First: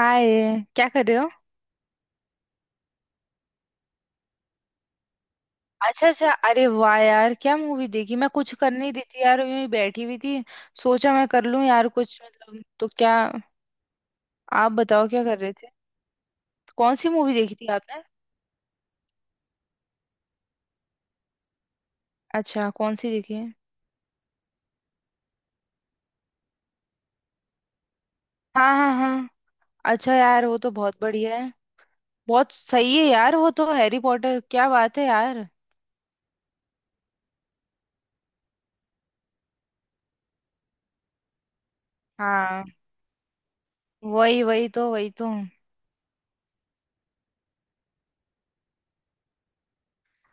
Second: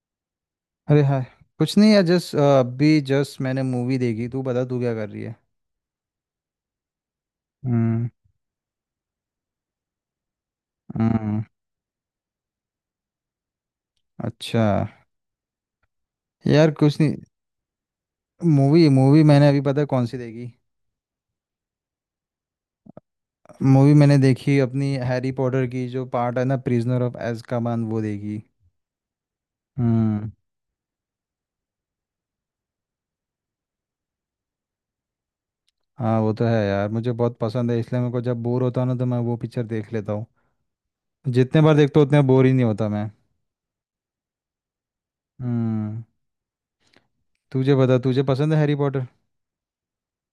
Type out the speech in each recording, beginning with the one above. हाय। क्या अरे कर रहे हाय। हो? कुछ नहीं यार, जस्ट अभी जस्ट मैंने मूवी देखी। तू बता, तू क्या कर रही है। अच्छा अच्छा, अरे वाह यार, क्या मूवी हम्म। देखी? मैं कुछ कर नहीं रही थी यार, यूं ही बैठी हुई थी। सोचा मैं हम्म, कर लूं यार कुछ, मतलब तो क्या। अच्छा। आप बताओ क्या कर रहे थे? यार कौन कुछ सी नहीं। मूवी देखी थी आपने? मूवी मूवी मैंने अभी, पता है कौन सी देखी। अच्छा, कौन सी देखी है? मूवी मैंने देखी अपनी हैरी पॉटर की जो पार्ट है ना, प्रिजनर ऑफ अज़्काबान, वो देखी। हाँ हाँ हाँ। अच्छा हम्म। यार, वो तो बहुत बढ़िया है। बहुत सही है यार वो तो, हैरी पॉटर क्या बात है यार। हाँ वो तो है यार, मुझे बहुत पसंद है, इसलिए मेरे को जब बोर होता हूँ ना तो मैं वो पिक्चर देख लेता हूँ। जितने बार देखता हूँ उतने बोर ही नहीं हाँ होता मैं। वही वही तो हम्म। तुझे बता, तुझे पसंद है हैरी पॉटर।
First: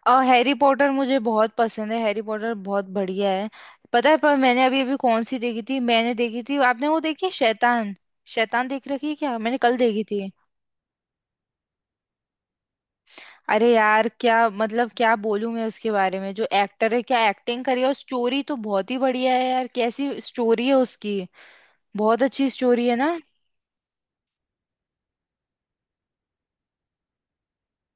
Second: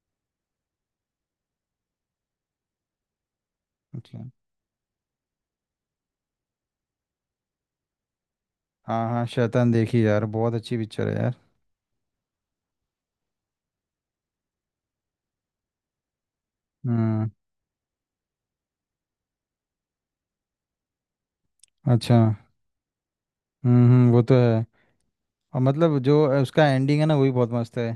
और हैरी पॉटर मुझे बहुत पसंद है, हैरी पॉटर बहुत बढ़िया है। पता है, अच्छा। पर मैंने अभी अभी कौन सी देखी थी? मैंने देखी थी, आपने वो देखी है शैतान? शैतान देख हाँ रखी है हाँ, क्या? मैंने शैतान कल देखी देखी थी। यार, बहुत अच्छी पिक्चर है यार। अरे यार क्या, मतलब क्या बोलूं मैं उसके बारे में, जो एक्टर है क्या हम्म। एक्टिंग करी है, और स्टोरी तो बहुत ही बढ़िया है यार, कैसी स्टोरी है उसकी। अच्छा। बहुत अच्छी स्टोरी है ना। वो तो है। और मतलब जो उसका एंडिंग है ना, वही बहुत मस्त है।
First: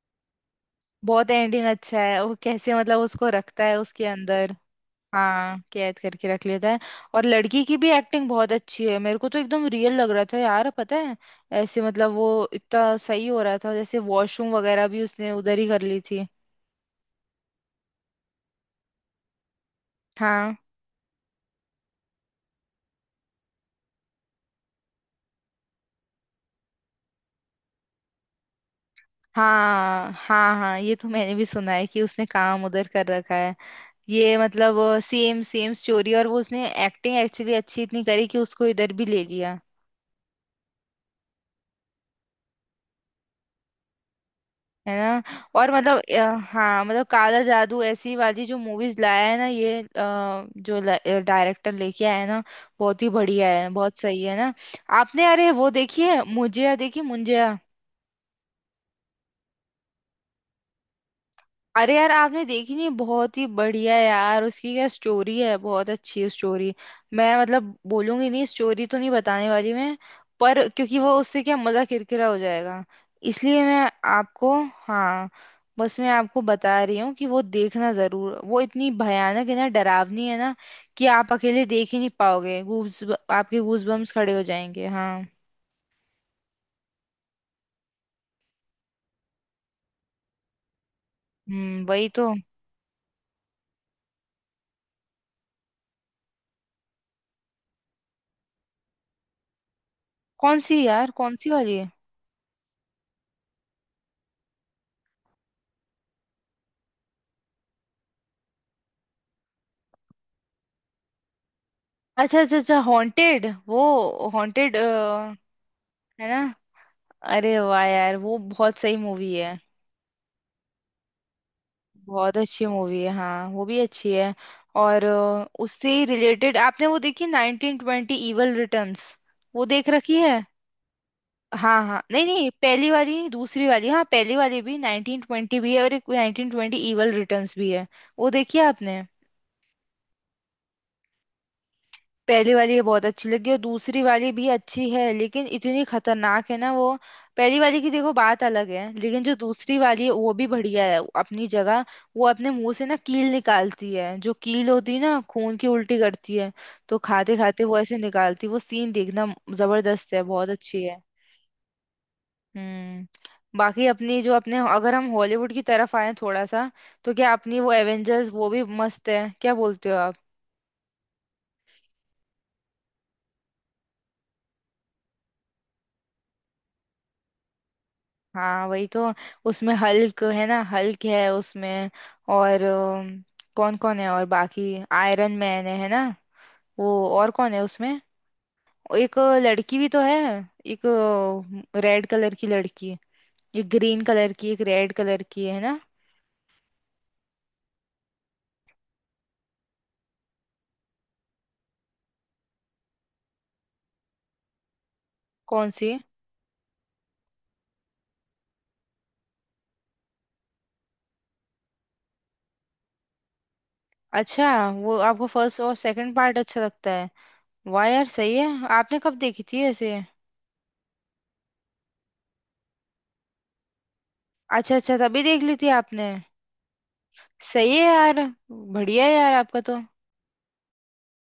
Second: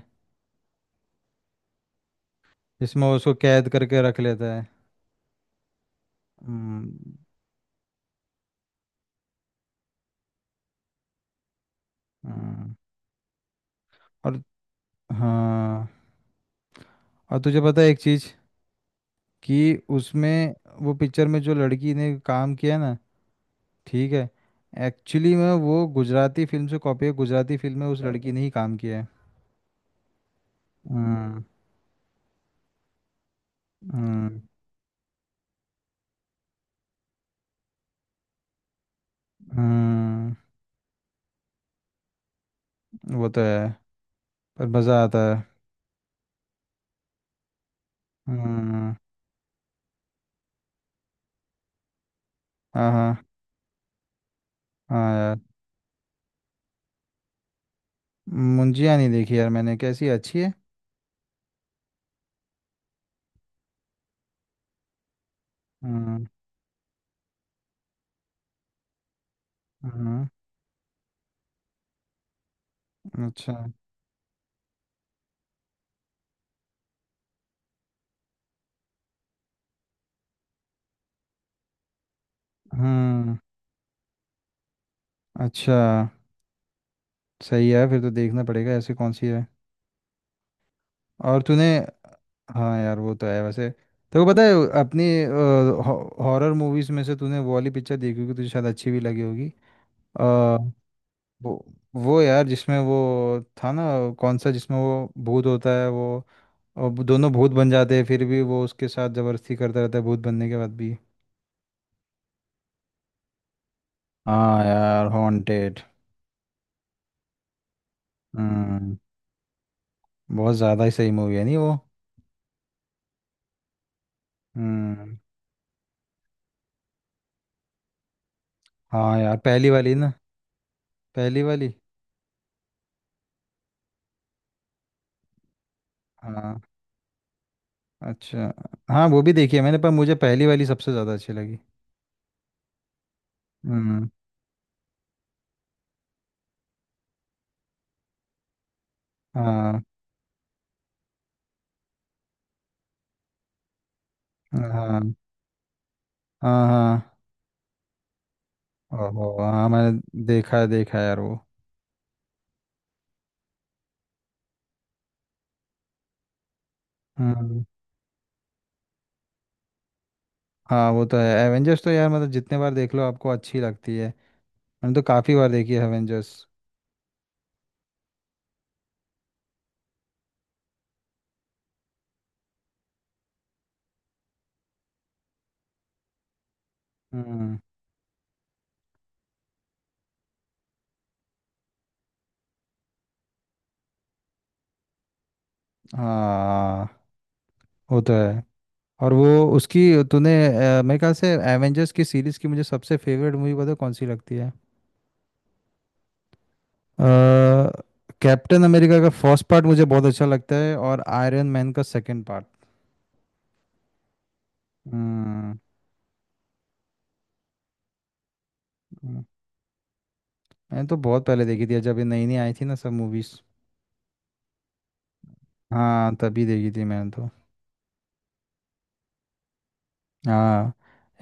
बहुत एंडिंग अच्छा है, वो कैसे मतलब जिसमें वो उसको उसको रखता कैद है करके उसके रख अंदर। लेता है। हाँ कैद करके रख लेता है। हम्म। और लड़की की भी एक्टिंग बहुत अच्छी है, मेरे को तो एकदम रियल लग रहा था यार, पता है। ऐसे मतलब वो, हम्म, इतना सही हो रहा था, जैसे और। वॉशरूम वगैरह भी उसने उधर ही कर हाँ, ली थी। और तुझे पता है एक चीज़ कि उसमें, हाँ वो पिक्चर में जो लड़की ने काम किया ना, ठीक है, एक्चुअली में वो गुजराती फिल्म से कॉपी है। गुजराती फिल्म में उस लड़की ने ही काम किया है। हाँ हाँ। हाँ ये तो मैंने हम्म। भी सुना है कि उसने काम उधर कर रखा है। ये हम्म। मतलब सेम सेम स्टोरी, और वो उसने एक्टिंग एक्चुअली अच्छी इतनी करी कि उसको इधर भी ले लिया। हम्म, वो तो है, पर है मज़ा आता ना। है। और मतलब हाँ मतलब काला जादू ऐसी वाली जो हम्म। मूवीज लाया है ना ये, जो डायरेक्टर लेके आया है ना, हाँ। बहुत ही हाँ बढ़िया है, बहुत सही है ना। हाँ आपने यार, अरे वो देखी है, मुझे देखी मुंजिया। मुंजिया नहीं देखी यार मैंने। कैसी है? अच्छी है? अरे यार आपने देखी नहीं, बहुत ही बढ़िया यार, उसकी क्या स्टोरी है बहुत हम्म। अच्छी स्टोरी। मैं मतलब बोलूंगी नहीं, स्टोरी तो नहीं बताने वाली मैं। हम्म। पर क्योंकि वो उससे क्या मजा किरकिरा हो जाएगा, अच्छा। इसलिए मैं आपको, हाँ, बस मैं आपको बता रही हूँ कि वो देखना जरूर, वो इतनी भयानक है ना, डरावनी है ना, कि आप अकेले देख ही नहीं पाओगे। गूज, हम्म। आपके गूज बम्स खड़े हो जाएंगे, हाँ। अच्छा, सही है, फिर तो देखना पड़ेगा। ऐसी कौन सी है। और तूने, वही तो। हाँ यार वो तो है। वैसे तेरे को पता है अपनी हॉरर मूवीज में से तूने वो वाली पिक्चर देखी होगी, तुझे शायद अच्छी भी लगी होगी। अ, कौन सी यार, कौन सी वो वाली है? वो यार जिसमें वो था ना, कौन सा, जिसमें वो भूत होता है वो। और वो दोनों भूत बन जाते हैं फिर भी वो उसके साथ जबरदस्ती करता रहता है, भूत बनने के बाद भी। अच्छा अच्छा अच्छा, हॉन्टेड, वो हाँ हॉन्टेड यार, है हॉन्टेड। ना। अरे वाह यार वो बहुत सही हम्म। मूवी है। बहुत ज्यादा ही सही मूवी है, नहीं वो। बहुत अच्छी मूवी है हाँ, वो भी अच्छी है। और हम्म। उससे ही रिलेटेड आपने वो देखी 1920 इवल रिटर्न्स? हाँ यार, वो पहली देख वाली ना। रखी है? पहली वाली। हाँ हाँ नहीं नहीं, पहली वाली नहीं दूसरी वाली। हाँ पहली वाली भी 1920 भी है और एक नाइनटीन हाँ। ट्वेंटी इवल रिटर्न्स भी है। वो अच्छा। देखी है आपने? हाँ वो भी देखी है मैंने, पर मुझे पहली वाली सबसे ज्यादा अच्छी लगी। पहली वाली ये बहुत अच्छी लगी और दूसरी हम्म। वाली भी अच्छी है, लेकिन इतनी खतरनाक है ना वो। पहली वाली की देखो बात अलग है, लेकिन जो दूसरी हाँ वाली है वो भी बढ़िया है अपनी जगह। वो अपने मुंह से ना कील निकालती है, जो कील होती है हाँ। ना, खून की उल्टी करती है। हाँ। तो हाँ, खाते खाते वो ऐसे निकालती है। वो सीन ओहो देखना, हाँ, जबरदस्त है, मैंने बहुत देखा है, अच्छी देखा है। है यार वो। हम्म। बाकी अपनी जो, अपने अगर हम हॉलीवुड की तरफ आए थोड़ा सा, तो क्या अपनी हम्म। वो एवेंजर्स, वो भी मस्त है, क्या बोलते हो? हाँ वो तो है एवेंजर्स तो। यार मतलब जितने बार देख लो आपको अच्छी लगती है। मैंने तो काफी बार देखी है एवेंजर्स। हाँ वही तो। उसमें हल्क है ना, हल्क है उसमें। और कौन कौन है और बाकी, आयरन मैन है ना वो। और कौन हम्म। है उसमें? एक लड़की भी तो है, एक रेड कलर की लड़की, एक ग्रीन कलर की एक रेड कलर की है ना। हाँ वो तो है। और वो उसकी, तूने, मेरे ख्याल से एवेंजर्स की सीरीज की मुझे सबसे फेवरेट मूवी, पता है कौन सी लगती है। कौन सी? कैप्टन अमेरिका का फर्स्ट पार्ट मुझे बहुत अच्छा लगता है, और आयरन मैन का सेकंड पार्ट। अच्छा वो आपको हम्म। फर्स्ट और सेकंड पार्ट अच्छा लगता है। वाह यार सही है। आपने कब हम्म। देखी थी ऐसे? मैंने तो बहुत पहले देखी थी जब ये नई नई आई थी ना सब मूवीज। अच्छा अच्छा, तभी देख ली थी आपने। हाँ तभी देखी थी मैंने तो। सही है यार, बढ़िया है यार आपका तो। हाँ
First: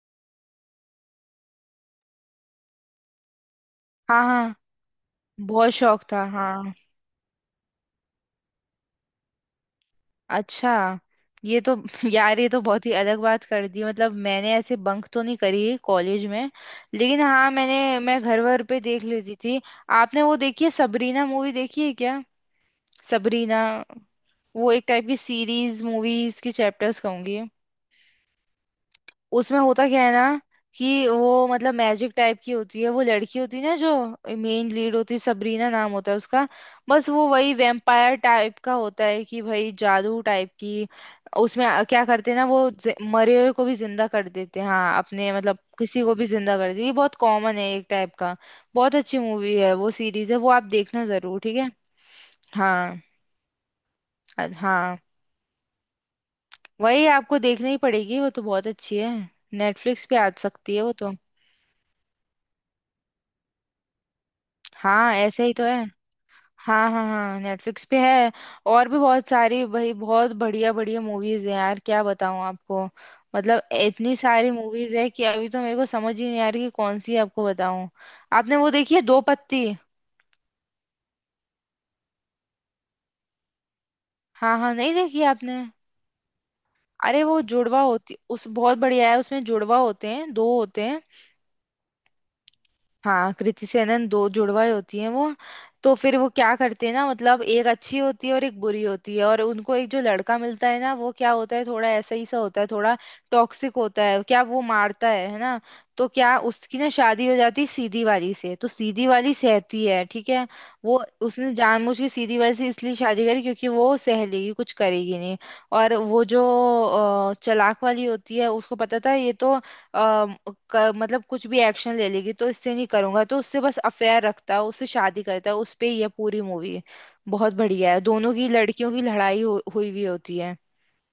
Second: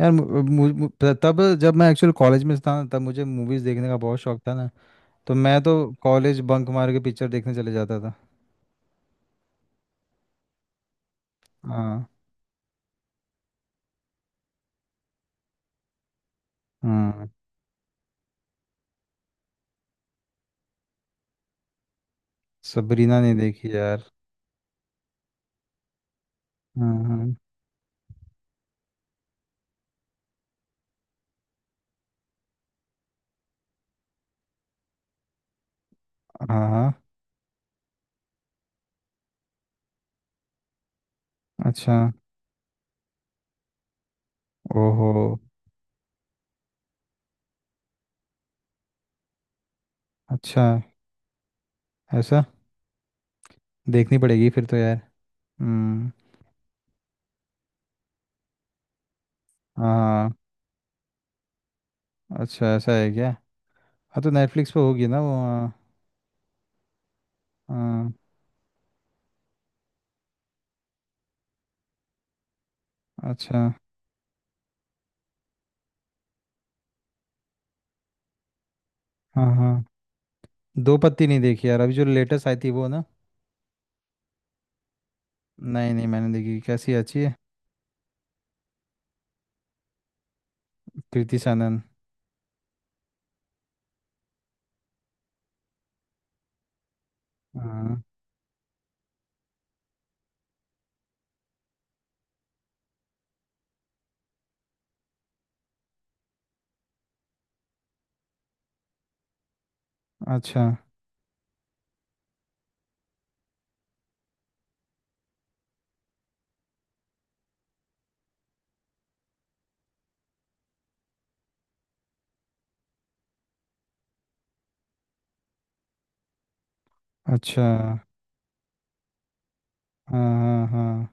यार, मु- मु- मु- त- तब जब मैं एक्चुअल कॉलेज में था ना, तब मुझे मूवीज देखने का बहुत हाँ शौक था हाँ ना। तो मैं बहुत तो शौक था कॉलेज बंक हाँ। मार के पिक्चर देखने चले जाता था। अच्छा, ये तो हाँ। यार ये तो बहुत ही अलग बात कर दी, मतलब मैंने ऐसे बंक तो नहीं करी कॉलेज में। लेकिन हम्म। हाँ मैंने, मैं घर वर पे देख लेती थी। आपने वो देखी है सबरीना मूवी, देखी है क्या? सबरीना नहीं सबरीना, देखी यार। वो एक टाइप की सीरीज, मूवीज की हाँ चैप्टर्स हाँ। कहूंगी। उसमें होता क्या है ना कि वो, मतलब मैजिक टाइप की होती है, वो लड़की होती है ना जो मेन लीड होती है, सबरीना नाम होता है उसका। हाँ हाँ, बस वो वही वेम्पायर टाइप का होता है कि भाई, जादू टाइप की, उसमें अच्छा। क्या करते हैं ना वो, मरे हुए को भी जिंदा कर देते हैं, हाँ ओहो। अपने मतलब किसी को भी जिंदा कर देते हैं। ये बहुत कॉमन है एक टाइप का। बहुत अच्छी मूवी है, वो सीरीज है वो, अच्छा आप देखना जरूर, ठीक है? ऐसा। हाँ देखनी पड़ेगी फिर तो हाँ, यार। हम्म। वही आपको देखना ही पड़ेगी, वो तो बहुत अच्छी है। नेटफ्लिक्स पे आ हाँ। सकती है वो तो। हाँ, अच्छा ऐसा है क्या। हाँ तो नेटफ्लिक्स पे होगी हाँ ना वो, ऐसे ही तो हाँ। है। हाँ हाँ हाँ नेटफ्लिक्स पे हाँ, है। और भी बहुत सारी भाई, बहुत बढ़िया बढ़िया मूवीज है यार, क्या बताऊँ आपको। अच्छा। मतलब इतनी सारी मूवीज है कि अभी तो मेरे को समझ ही नहीं आ रही कि कौन सी आपको बताऊँ। आपने वो देखी है दो हाँ पत्ती? हाँ, दो पत्ती नहीं देखी यार, अभी जो लेटेस्ट आई थी वो ना। हाँ हाँ नहीं देखी आपने। नहीं नहीं मैंने देखी। कैसी है? अच्छी अरे, है? वो जुड़वा होती, उस बहुत बढ़िया है, उसमें जुड़वा होते हैं, दो होते हैं। कृति सानन। हाँ कृति सेनन, दो जुड़वाएं होती हैं वो। तो फिर वो क्या करते हैं ना, मतलब एक अच्छी हाँ। होती है और एक बुरी होती है, और उनको एक जो लड़का मिलता है ना, वो क्या होता है थोड़ा ऐसा ही सा होता है, थोड़ा टॉक्सिक होता है, क्या वो मारता है ना। तो क्या उसकी ना शादी हो जाती है सीधी वाली से, तो सीधी वाली सहती है ठीक है। अच्छा वो उसने जानबूझ के सीधी वाली से इसलिए शादी करी क्योंकि वो सह लेगी, कुछ करेगी नहीं। और वो जो चालाक वाली होती है उसको पता था ये तो। अम, मतलब कुछ भी एक्शन ले लेगी, तो इससे नहीं करूंगा, तो उससे बस अफेयर रखता है, उससे शादी करता है, उस पे ये पूरी मूवी। बहुत अच्छा। बढ़िया है, दोनों की लड़कियों की लड़ाई हुई हुई हाँ होती है। हाँ हाँ,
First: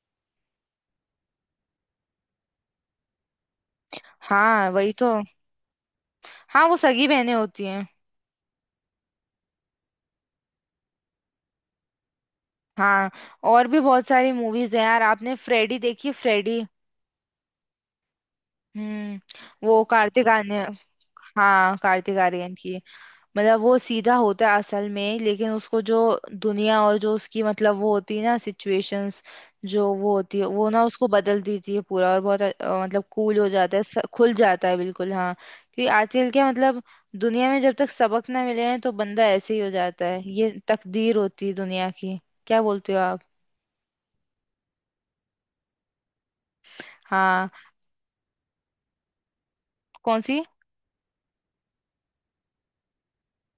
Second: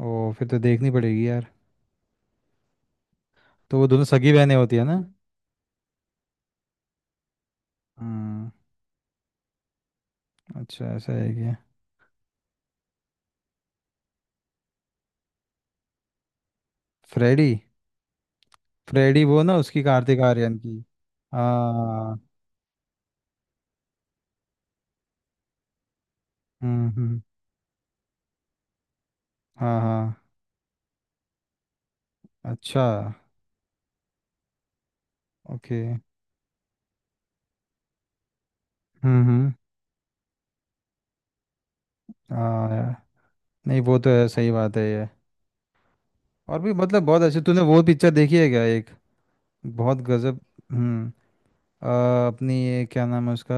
ओ फिर तो देखनी पड़ेगी यार। तो वो दोनों सगी बहनें हाँ होती है वही ना। तो। हाँ वो सगी बहनें होती हैं। हम्म। अच्छा ऐसा है क्या। हाँ, और भी बहुत सारी मूवीज हैं यार। आपने फ्रेडी देखी, फ्रेडी? फ्रेडी। हम्म। फ्रेडी, वो ना, उसकी, वो कार्तिक कार्तिक आर्यन आर्यन। की। हाँ, कार्तिक हाँ। आर्यन की, मतलब वो सीधा होता है असल में, लेकिन उसको जो दुनिया और जो हम्म। उसकी मतलब वो होती है ना सिचुएशंस, हाँ जो हाँ। वो होती है वो ना उसको बदल देती है पूरा, और बहुत अच्छा। मतलब कूल हो जाता है, खुल जाता है बिल्कुल, हाँ। ओके। क्योंकि आजकल क्या मतलब दुनिया में जब तक सबक ना मिले हैं तो बंदा हम्म। ऐसे ही हो जाता है, ये तकदीर होती है दुनिया की। क्या हाँ बोलते यार। हो आप? नहीं वो तो है, सही बात है ये। और भी मतलब बहुत अच्छी, हाँ। तूने वो पिक्चर देखी है क्या एक, बहुत कौन गजब। सी? हम्म। आ, अपनी ये क्या नाम है उसका,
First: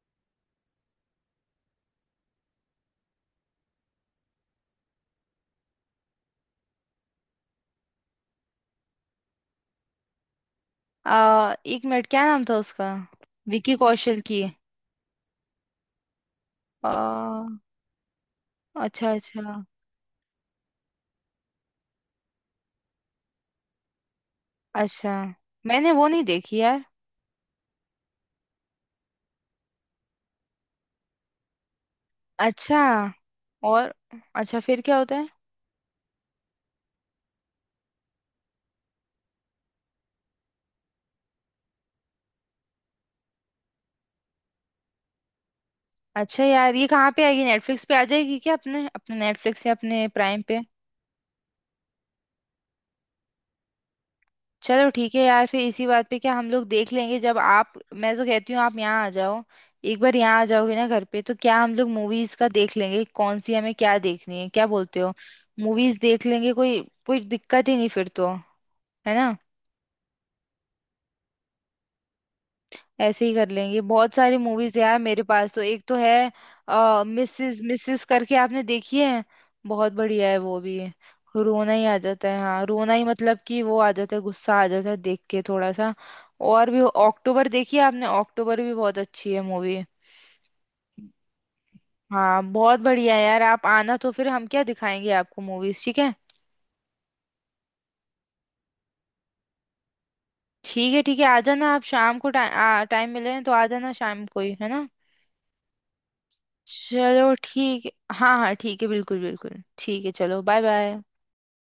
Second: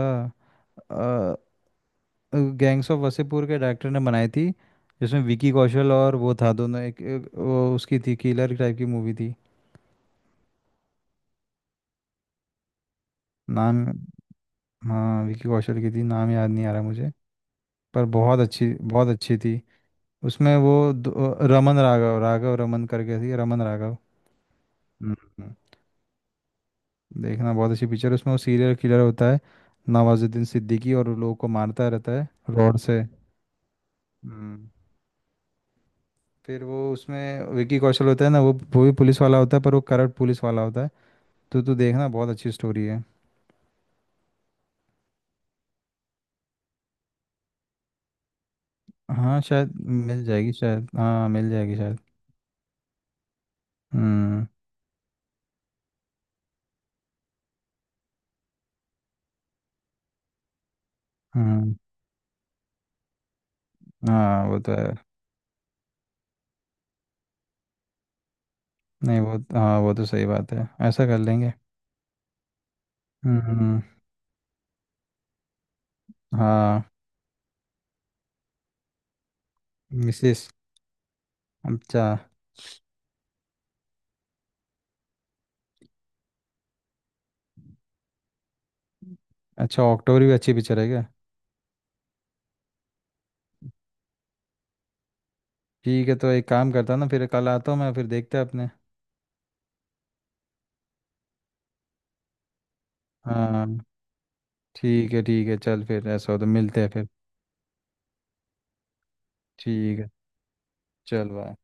गैंग्स ऑफ वसेपुर के डायरेक्टर ने बनाई थी, जिसमें विकी कौशल, और वो था दोनों, एक वो उसकी थी, किलर टाइप की मूवी थी। एक मिनट क्या नाम था उसका? विकी नाम, कौशल की। हाँ विकी कौशल की थी, नाम याद नहीं आ रहा मुझे। आ, पर बहुत अच्छी, बहुत अच्छा अच्छी थी। अच्छा उसमें वो रमन राघव, राघव रमन करके थी, रमन राघव। अच्छा। हम्म। मैंने वो नहीं देखी यार। देखना, बहुत अच्छी पिक्चर है। उसमें वो सीरियल किलर होता है, नवाजुद्दीन सिद्दीकी, और लोगों को मारता रहता है रॉड अच्छा। से। और? अच्छा हम्म, फिर क्या होता है? फिर वो, उसमें विकी कौशल होता है ना वो भी पुलिस वाला होता है पर वो करप्ट पुलिस वाला होता है। तो तू देखना, बहुत अच्छी स्टोरी है। अच्छा यार ये कहाँ पे आएगी? नेटफ्लिक्स पे आ जाएगी क्या, अपने अपने हाँ नेटफ्लिक्स शायद या अपने मिल प्राइम जाएगी पे? शायद। हाँ मिल जाएगी शायद। हम्म। चलो ठीक है यार, फिर इसी बात पे क्या, हम लोग देख लेंगे जब आप, मैं तो कहती हूँ आप यहाँ आ जाओ। एक बार यहाँ आ जाओगे ना घर पे, तो क्या हम्म। हम लोग मूवीज का देख लेंगे कौन सी हमें क्या देखनी हाँ है, वो क्या तो है। बोलते हो? मूवीज देख लेंगे, कोई कोई दिक्कत ही नहीं फिर तो। है नहीं ना, वो, हाँ वो तो सही बात है, ऐसा कर लेंगे। ऐसे ही हम्म। कर लेंगे। हम्म। बहुत सारी मूवीज यार मेरे पास तो एक तो है। हाँ। मिसेस, मिसेस करके आपने देखी है? बहुत बढ़िया है मिसेस। वो भी, रोना ही आ अच्छा, जाता है, हाँ रोना ही मतलब कि वो आ जाता है, गुस्सा आ जाता है देख के थोड़ा सा। और भी अक्टूबर देखी है आपने? अक्टूबर भी बहुत अच्छी है मूवी। अच्छा ऑक्टोबरी भी अच्छी पिक्चर है क्या। हाँ बहुत बढ़िया है यार, आप आना तो फिर हम क्या दिखाएंगे आपको मूवीज ठीक ठीक है, है? तो एक काम करता ना, फिर कल आता हूँ मैं, फिर देखते हैं अपने। ठीक है ठीक है, आ जाना आप शाम को, टाइम टाइम मिले तो हाँ। आ जाना, शाम को ही है ना। ठीक है ठीक है, चल फिर ऐसा हो तो मिलते हैं फिर। चलो ठीक है। हाँ हाँ ठीक है, बिल्कुल बिल्कुल ठीक ठीक है। है, चलो बाय बाय। चल बाय।